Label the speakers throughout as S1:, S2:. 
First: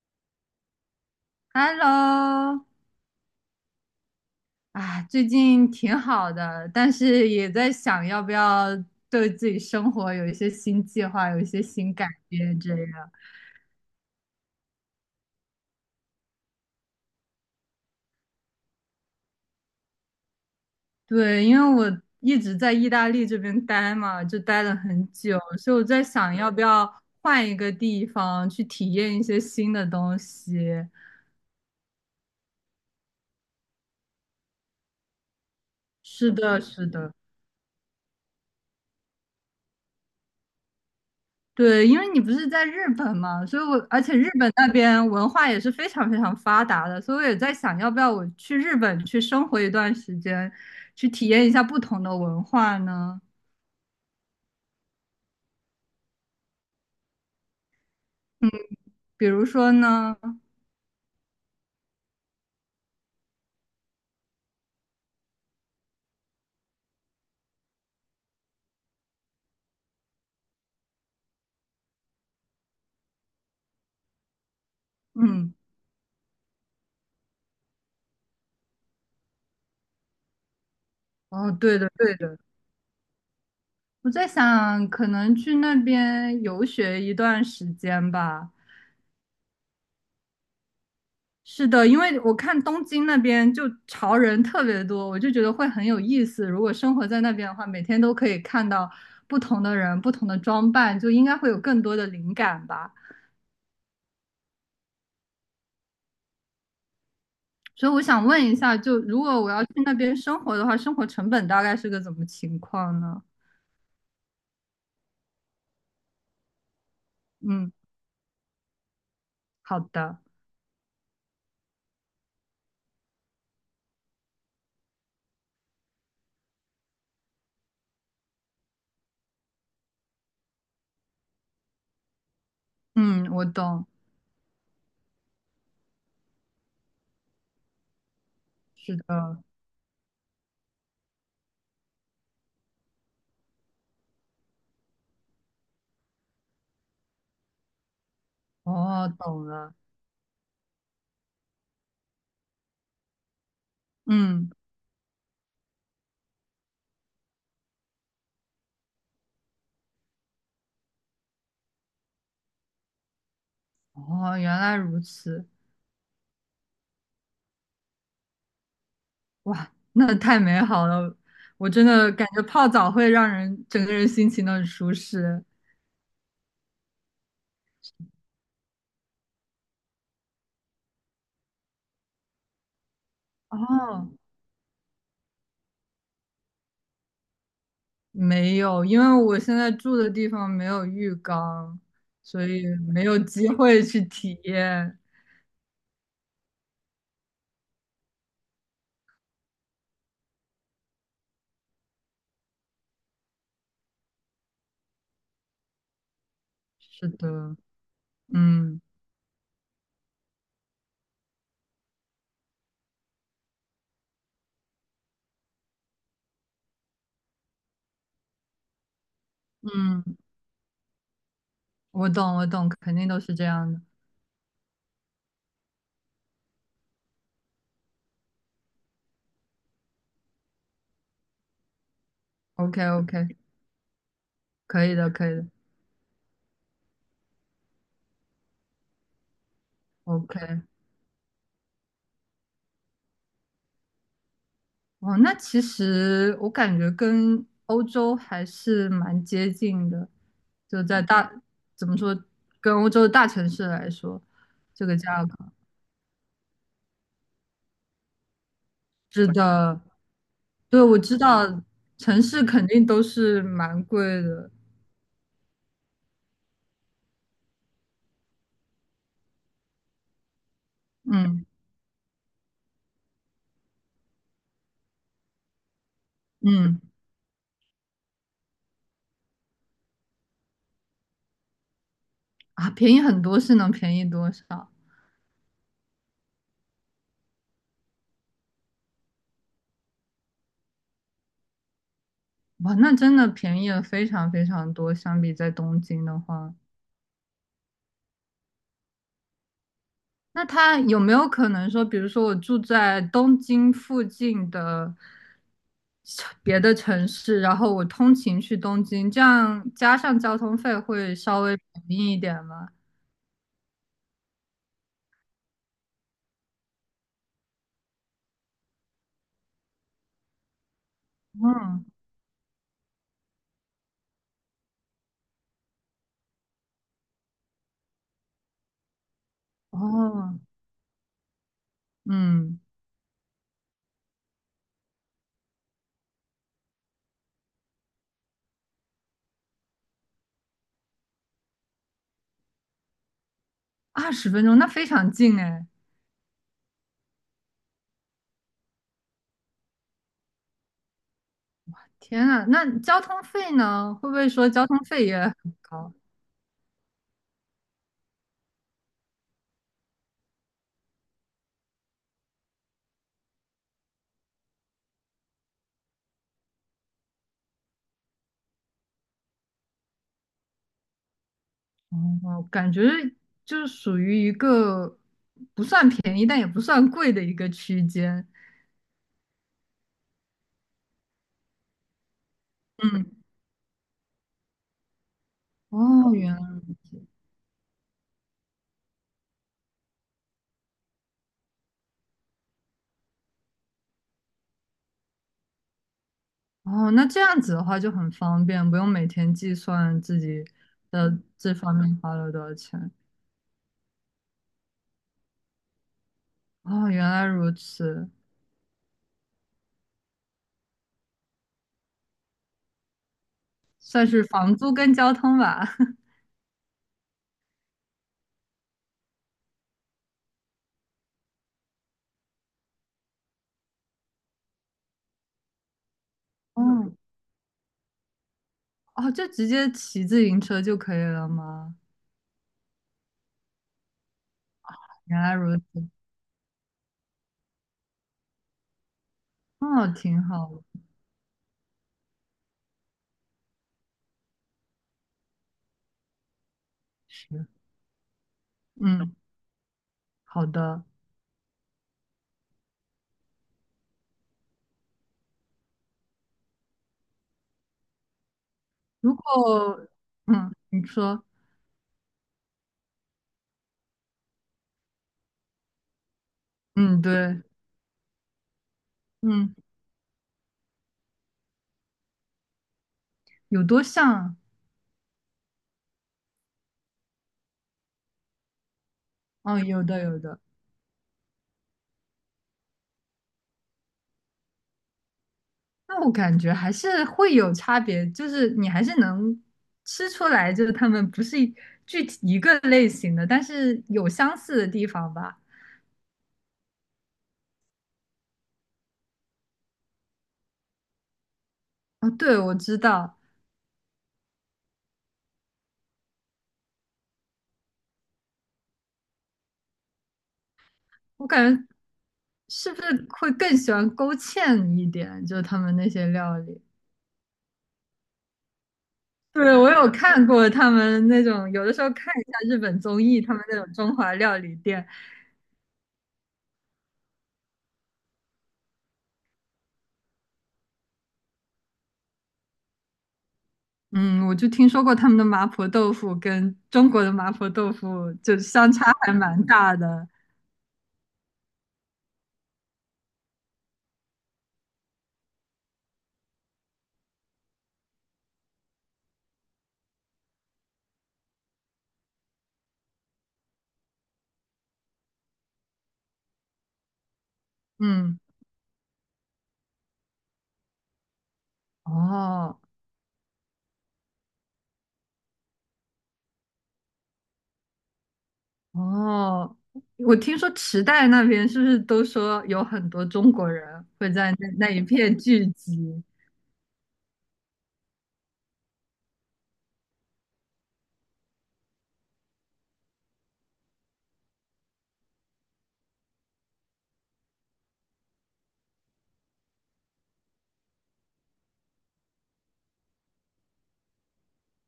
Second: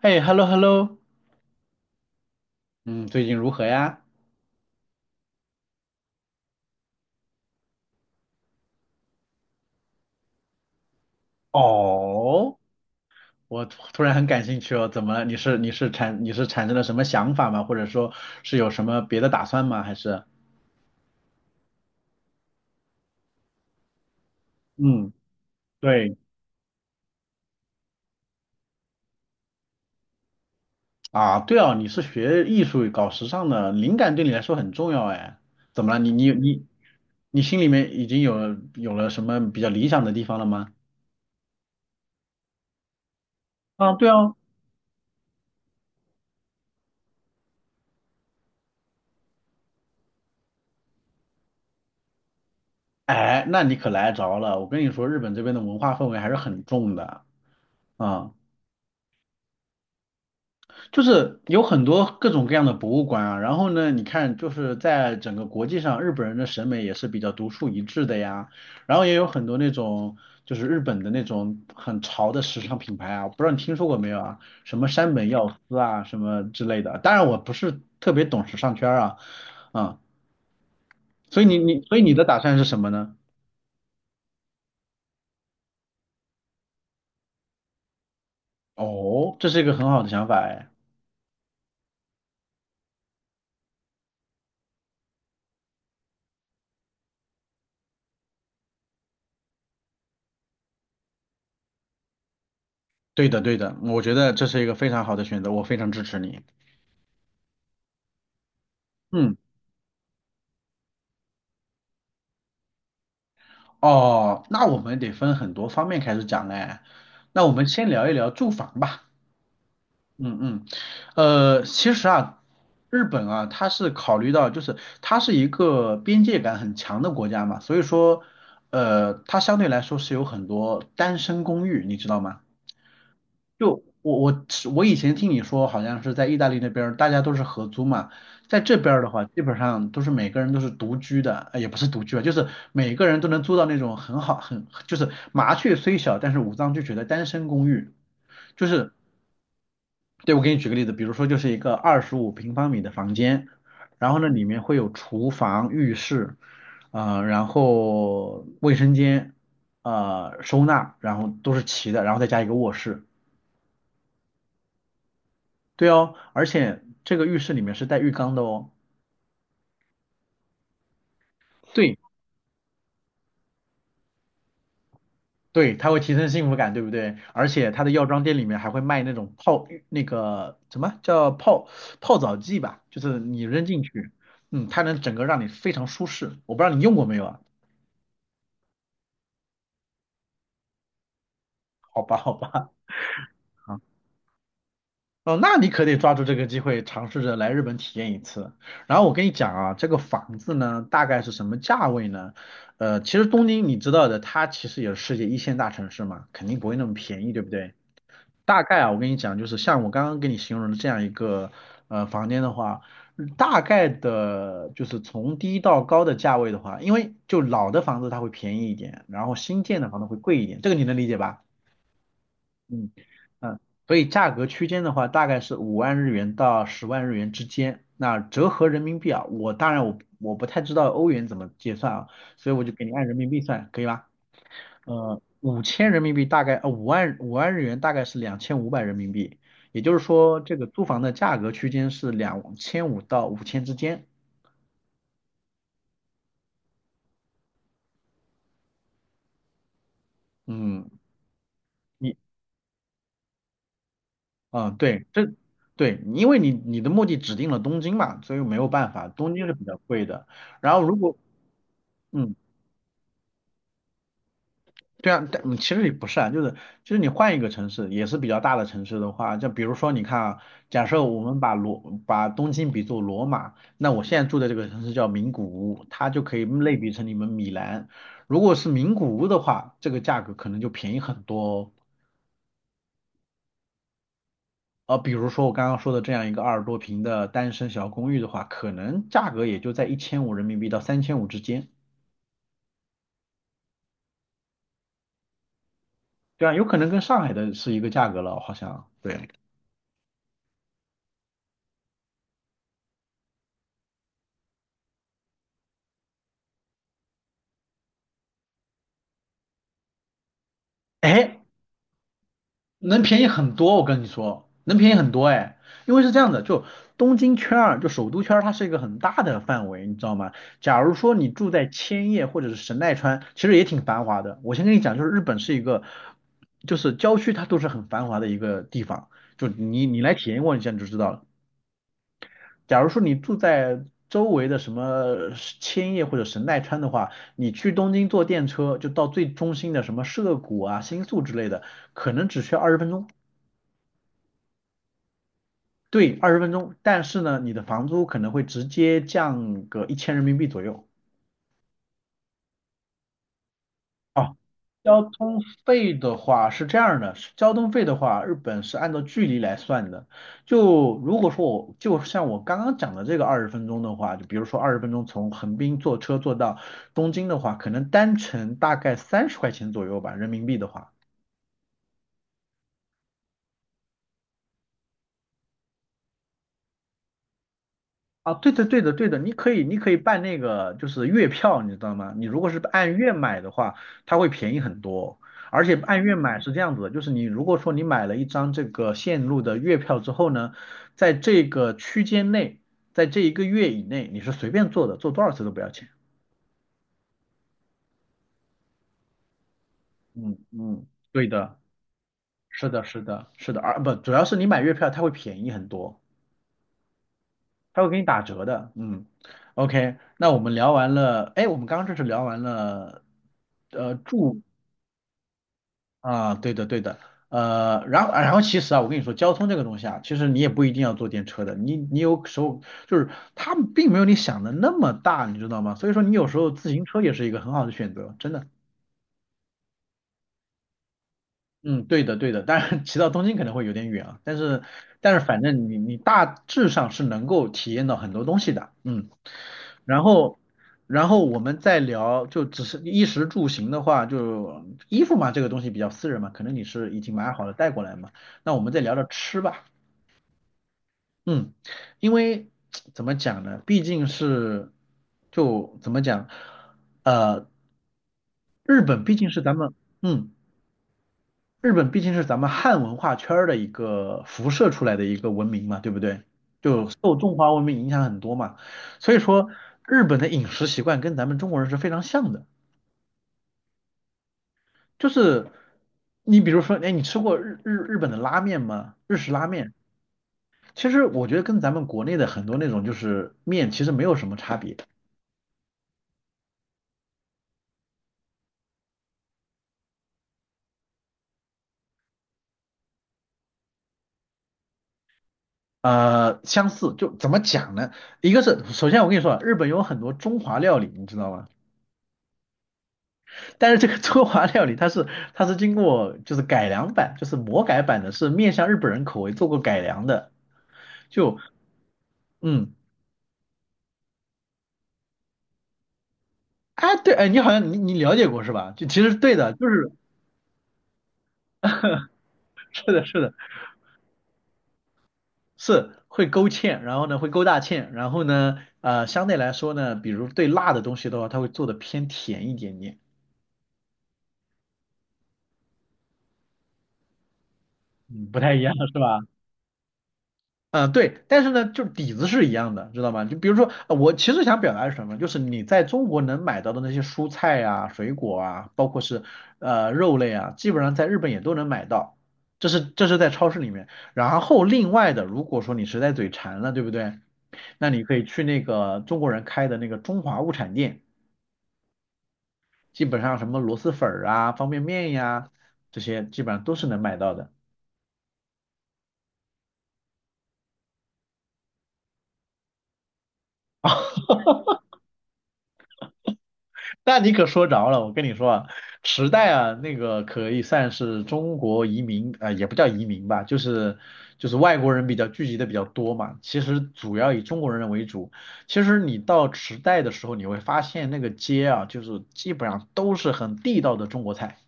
S1: 哎，hello hello，
S2: Hello。
S1: 嗯，最近如何呀？
S2: 啊，最近挺好的，但是也在想要不要对自己生活有一些新计划，有一些新改
S1: 哦，
S2: 变这样。
S1: 我突然很感兴趣哦，怎么了？你是产生了什么想法吗？或者说是有什么别的打算吗？还是？
S2: 对，因为我一直在意大利这边待嘛，就待了很
S1: 嗯，
S2: 久，所以我在
S1: 对，
S2: 想要不要换一个地方去体验一些新的东西。
S1: 啊，对哦，你是学艺术搞时尚的，灵感对你来说很重要哎。怎么了？你
S2: 是
S1: 你
S2: 的，
S1: 你
S2: 是的。
S1: 你心里面已经有了什么比较理想的地方了吗？
S2: 对，因为你不是在日本嘛，所以我
S1: 啊，
S2: 而
S1: 对
S2: 且日
S1: 哦，
S2: 本那边文化也是非常非常发达的，所以我也在想，要不要我去日本去生活一段时间，去体验一下不同的文化呢？
S1: 哎，那你可来着了。我跟你说，日本这边的文化氛围还是很重的啊。
S2: 比如说呢。
S1: 就是有很多各种各样的博物馆啊，然后呢，你看就是在整个国际上，日本人的审美也是比较独树一帜的呀，然后也有很多那种就是日本的那种很潮的时尚品牌啊，我不知道你听说过没有啊？什么山本耀
S2: 嗯。
S1: 司啊，什么之类的。当然我不是特别懂时尚圈儿啊，啊、所以
S2: 哦，
S1: 你
S2: 对
S1: 你
S2: 的
S1: 所以你
S2: 对
S1: 的
S2: 的，
S1: 打算是什么呢？
S2: 我在想，可能去那边游学一段时间吧。
S1: 哦，这是一个很好的想法哎，
S2: 是的，因为我看东京那边就潮人特别多，我就觉得会很有意思。如果生活在那边的话，每天都可以看到不同的人、不同的装扮，就应该会有更多的灵感吧。
S1: 对的对的，我觉得这是一个非常好的选择，我非常支持你。
S2: 所以我想问一下，就如果
S1: 嗯。
S2: 我要去那边生活的话，生活成本大概是个怎么情况呢？
S1: 哦，那我们得分很多方面开始讲嘞。那我们
S2: 嗯，
S1: 先聊一聊住房吧。
S2: 好的。
S1: 嗯嗯，其实啊，日本啊，它是考虑到就是它是一个边界感很强的国家嘛，所以说，它相对来说是有很多单身公寓，你知道吗？
S2: 嗯，我
S1: 就
S2: 懂。
S1: 我以前听你说，好像是在意大利那边儿大家都是合租嘛，在这
S2: 是
S1: 边儿的话，
S2: 的。
S1: 基本上都是每个人都是独居的，也不是独居啊，就是每个人都能租到那种很好就是麻雀虽小，但是五脏俱全的单身公寓。就是
S2: 哦，懂了。
S1: 对，我给你举个例子，比如说就是一个25平方米的房间，然后呢里
S2: 嗯。
S1: 面会有厨房、浴室，然后卫生间，收纳，然后都是齐的，然后再加一个卧室。
S2: 哦，原来如此。
S1: 对哦，而且这个浴室里面是带浴缸的哦。
S2: 哇，那太美好了！我真
S1: 对，
S2: 的感觉泡澡会让人整个人心情都很舒适。
S1: 对，它会提升幸福感，对不对？而且它的药妆店里面还会卖那种泡浴那个什么叫泡澡剂吧，就是你扔进
S2: 哦，
S1: 去，嗯，它能整个让你非常舒适。我不知道你用过没有啊？
S2: 没有，因为我现在住的地方没有浴缸，
S1: 好吧，好
S2: 所以
S1: 吧，
S2: 没有机会去体验。
S1: 哦，那你可得抓住这个机会，尝试着来日本体验一次。然后我跟你讲啊，这个房子呢，大概是什么价位呢？其实东京你知道的，它其实也是世界一线大城市嘛，肯定不会那么
S2: 是
S1: 便宜，对不
S2: 的。
S1: 对？大概
S2: 嗯
S1: 啊，我跟你讲，就是像我刚刚给你形容的这样一个房间的话，大概的就是从低到高的价位的话，因为就老的房子它会便宜一点，然后新建的房
S2: 嗯，
S1: 子会贵一点，这个你能理解吧？
S2: 我懂我懂，
S1: 嗯
S2: 肯定都是这
S1: 嗯，
S2: 样的。
S1: 所以价格区间的话，大概是五万日元到10万日元之间。那折合人民币啊，我当然不太知道欧元怎么结算啊，所以我就
S2: OK
S1: 给你按人民
S2: OK，
S1: 币算，可以吧？
S2: 可以的可以的
S1: 5000人民币大概，五万日元大概是2500人民币，也就是说，这
S2: ，OK。
S1: 个租房的价格区间是两千五到五千之间。
S2: 哦，那其实我感觉跟欧洲还是蛮接近的，就
S1: 嗯，
S2: 在大，怎么
S1: 你，
S2: 说，跟欧洲的大城市来说，
S1: 啊
S2: 这个
S1: 对，
S2: 价
S1: 这，
S2: 格
S1: 对，因为你的目的指定了东京嘛，所以没有办法，
S2: 是
S1: 东京是比较
S2: 的，
S1: 贵的。然
S2: 对，
S1: 后如
S2: 我知
S1: 果，
S2: 道城
S1: 嗯，
S2: 市肯定都是蛮贵的。
S1: 对啊，但其实也不是啊，就是你换一个城市，也是比较大的城市的话，就比如说你看啊，假设我们
S2: 嗯
S1: 把东京比作罗马，那我现在住的这个城市叫名古屋，它就可以类
S2: 嗯。
S1: 比成你们米兰。如果是名古屋的话，这个价格可能就便宜很多哦。
S2: 啊，便宜很多是能便宜多少？
S1: 比如说我刚刚说的这样一个20多平的单身小公寓的话，可能价格也就在1500人民币到3500之间。
S2: 哇，那真的便宜了非常非常多，相比在东京的
S1: 对啊，
S2: 话。
S1: 有可能跟上海的是一个价格了，好像。对。
S2: 那他有没有可能说，比如说我住在东京附近的别的城市，然后我通勤去东京，这样加上交通费会稍
S1: 哎，
S2: 微便宜一点吗？
S1: 能便宜很多，我跟你说，能便宜很多哎，因为是这样的，就东京圈儿，就首都圈儿，它是一个很大的范围，你知道吗？假如说你住在
S2: 嗯。
S1: 千叶或者是神奈川，其实也挺繁华的。我先跟你讲，就是日本是一个，就是郊区它都是很繁华的一个地方，就你来体
S2: 哦。
S1: 验过一下你就知道了。
S2: 嗯，
S1: 假如说你住在周围的什么千叶或者神奈川的话，你去东京坐电车就到最中心的什么涉谷啊、新宿之类的，可能只需要二十分钟。
S2: 20分钟，那非常近哎！
S1: 对，二十分钟，但是呢，你的房租可能会直接降个1000人民币左右。
S2: 天呐，那交通费呢？会不会
S1: 哦，
S2: 说交通
S1: 交
S2: 费也很
S1: 通
S2: 高？
S1: 费的话是这样的，是交通费的话，日本是按照距离来算的。就如果说我就像我刚刚讲的这个二十分钟的话，就比如说二十分钟从横滨坐车坐到东京的话，可能单程大概30块钱左右吧，人民币的话。
S2: 哦，感觉就是属于一个不算便宜，但也不算贵的一个区间。
S1: 啊，对的，对的，对的，你可以办那个就是月票，你知道吗？你如果是按
S2: 嗯。
S1: 月买的话，它会便宜很多。而且按
S2: 哦，
S1: 月
S2: 原
S1: 买是这样子的，
S2: 来。
S1: 就是你如果说你买了一张这个线路的月票之后呢，在这个区间内，在这一个月以内，你是随便坐的，坐多少次都不要钱。
S2: 哦，那这样子的话就很方便，不用每天计算自
S1: 嗯
S2: 己
S1: 嗯，
S2: 的
S1: 对
S2: 这
S1: 的，
S2: 方面花了多少
S1: 是的，
S2: 钱。
S1: 是的，是的，而不主要是你买月票它会便宜很多。
S2: 哦，原来如
S1: 他会给你
S2: 此，
S1: 打折的，嗯，OK，那我们聊完了，哎，我们刚刚这是聊完了，
S2: 算是
S1: 住
S2: 房租跟交通吧。
S1: 啊，对的对的，然后其实啊，我跟你说，交通这个东西啊，其实你也不一定要坐电车的，你有时候就是它并没有你想的那么大，你知道吗？所以说你有时候自行
S2: 哦。
S1: 车也是一个很好的选择，真的。
S2: 哦，就直接骑自行车就可以了吗？
S1: 嗯，对的，对的，当然骑到东京可能会有点远啊，但是
S2: 原来
S1: 反
S2: 如
S1: 正你
S2: 此。
S1: 你大致上是能够体验到很多东西的，嗯，
S2: 哦，
S1: 然
S2: 挺
S1: 后
S2: 好的。
S1: 然后我们再聊，就只是衣食住行的话，就衣服嘛，这个东西比较私人嘛，可能你是已经买
S2: 是。
S1: 好了带过来嘛，那我们再聊聊
S2: 嗯，
S1: 吃吧，
S2: 好的。
S1: 嗯，因为怎么讲呢，毕竟是就怎么讲，呃，日本毕
S2: 如
S1: 竟是咱们。
S2: 果。
S1: 嗯，
S2: 嗯，你说。
S1: 日本毕竟是咱们汉文化圈儿的一个辐射出来的一个文明嘛，对不对？就
S2: 嗯，
S1: 受中
S2: 对。
S1: 华文明影响很多嘛，所以说
S2: 嗯，
S1: 日本的饮食习惯跟咱们中国人是非常像的。
S2: 有多像啊？
S1: 就是你比如说，哎，你吃过日本的拉面吗？日式拉
S2: 哦，
S1: 面，
S2: 有的，有的。
S1: 其实我觉得跟咱们国内的很多那种就是面其实没有什么差别，
S2: 那我感觉还是会有差别，就是你还是能吃出来，就是他们不是具体一个类型的，但是有相似的地方吧。
S1: 相似。就怎么讲呢？一个是首先我跟你说啊日本有很多中华料理，你知道吗？
S2: 哦，对，我知道。
S1: 但是这个中华料理它是 它是经过就是改良版，就是魔改版的，是面向日本人口味做过改良的。
S2: 我
S1: 就
S2: 感觉是
S1: 嗯，
S2: 不是会更喜欢勾芡一点，就是他们那些料理。
S1: 哎对，哎你好像你了解过是吧？就其实对的，
S2: 对，我
S1: 就
S2: 有
S1: 是
S2: 看过他们那种，有的时候看一下日 本
S1: 是
S2: 综
S1: 的
S2: 艺，
S1: 是的
S2: 他们那种中华料理店。
S1: 是会勾芡，然后呢会勾大芡，然后呢相对来说呢，比如对辣的东西的话，它会做的偏甜一点点，
S2: 嗯，我就听说过他们的麻婆豆腐跟中国的麻婆豆腐
S1: 嗯，
S2: 就
S1: 不太一
S2: 相
S1: 样
S2: 差
S1: 是
S2: 还
S1: 吧？
S2: 蛮大的。
S1: 嗯，对，但是呢，就是底子是一样的，知道吗？就比如说，我其实想表达是什么，就是你在中国能买到的那些蔬菜啊、水果啊，包括是肉类啊，基本上在日本也都能买到，这是在超市里面。然后另外的，如果说你实在嘴馋了，对不对？那你可
S2: 嗯。
S1: 以去那个中国人开的那个中华物产店，
S2: 哦。
S1: 基本上什么螺蛳粉儿啊、方便面呀、这些基本上都是能买到的。
S2: 哦，我听说池袋那边是不是都说有很多中国人会在那一片聚集，
S1: 那你可说着了，我跟你说啊，池袋啊，那个可以算是中国移民，啊、也不叫移民吧，就是外国人比较聚集的比较多嘛。其实主要以中国人为主。其实你到池袋的时候，你会发现那个街啊，就是基本上都是很地道的中国菜，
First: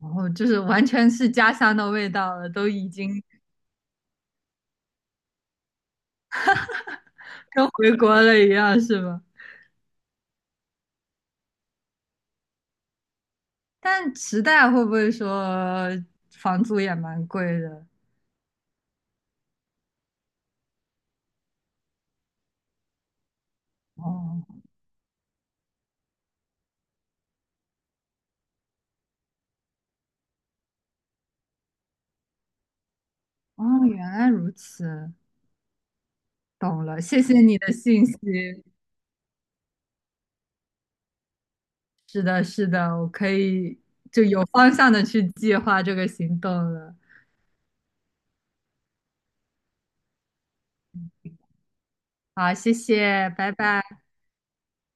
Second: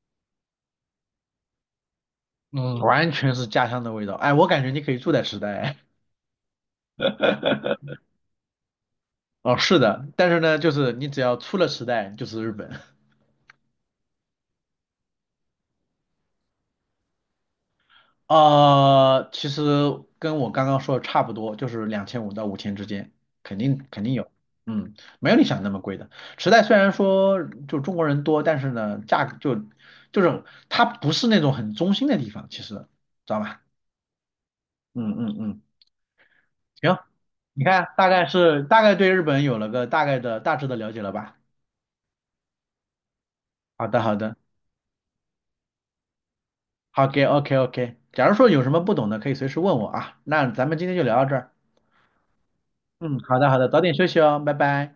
S2: 然后就是完全是家乡的味道了，都
S1: 嗯，
S2: 已
S1: 完
S2: 经
S1: 全是家乡的味道。哎，我感觉你可以住在池袋。
S2: 跟回国了一样，是吧？
S1: 哦，是的，但是呢，就是你只要出了池袋，就是日本。
S2: 但池袋会不会说房租也蛮贵的？
S1: 其实跟我刚刚说的差不多，就是两千五到五千之间，肯定有，
S2: 哦
S1: 嗯，没有你想的那么贵的。池袋虽然说就中国人多，但是呢，价格就是它不是那种很中心的地方，其实知道吧？
S2: 哦，原来如
S1: 嗯
S2: 此，
S1: 嗯嗯，
S2: 懂
S1: 行，
S2: 了，谢谢你
S1: 你
S2: 的
S1: 看
S2: 信息。
S1: 大概对日本有了个大概的大致的了解了吧？
S2: 是的，是的，我可以
S1: 好的好
S2: 就
S1: 的，
S2: 有方向的去计划这个行动了。
S1: OK OK，假如说有什么不懂的，可以随时问我啊。那咱们今天就聊到这儿，
S2: 好，谢
S1: 嗯，
S2: 谢，
S1: 好的
S2: 拜
S1: 好的，早点
S2: 拜。
S1: 休息哦，拜拜。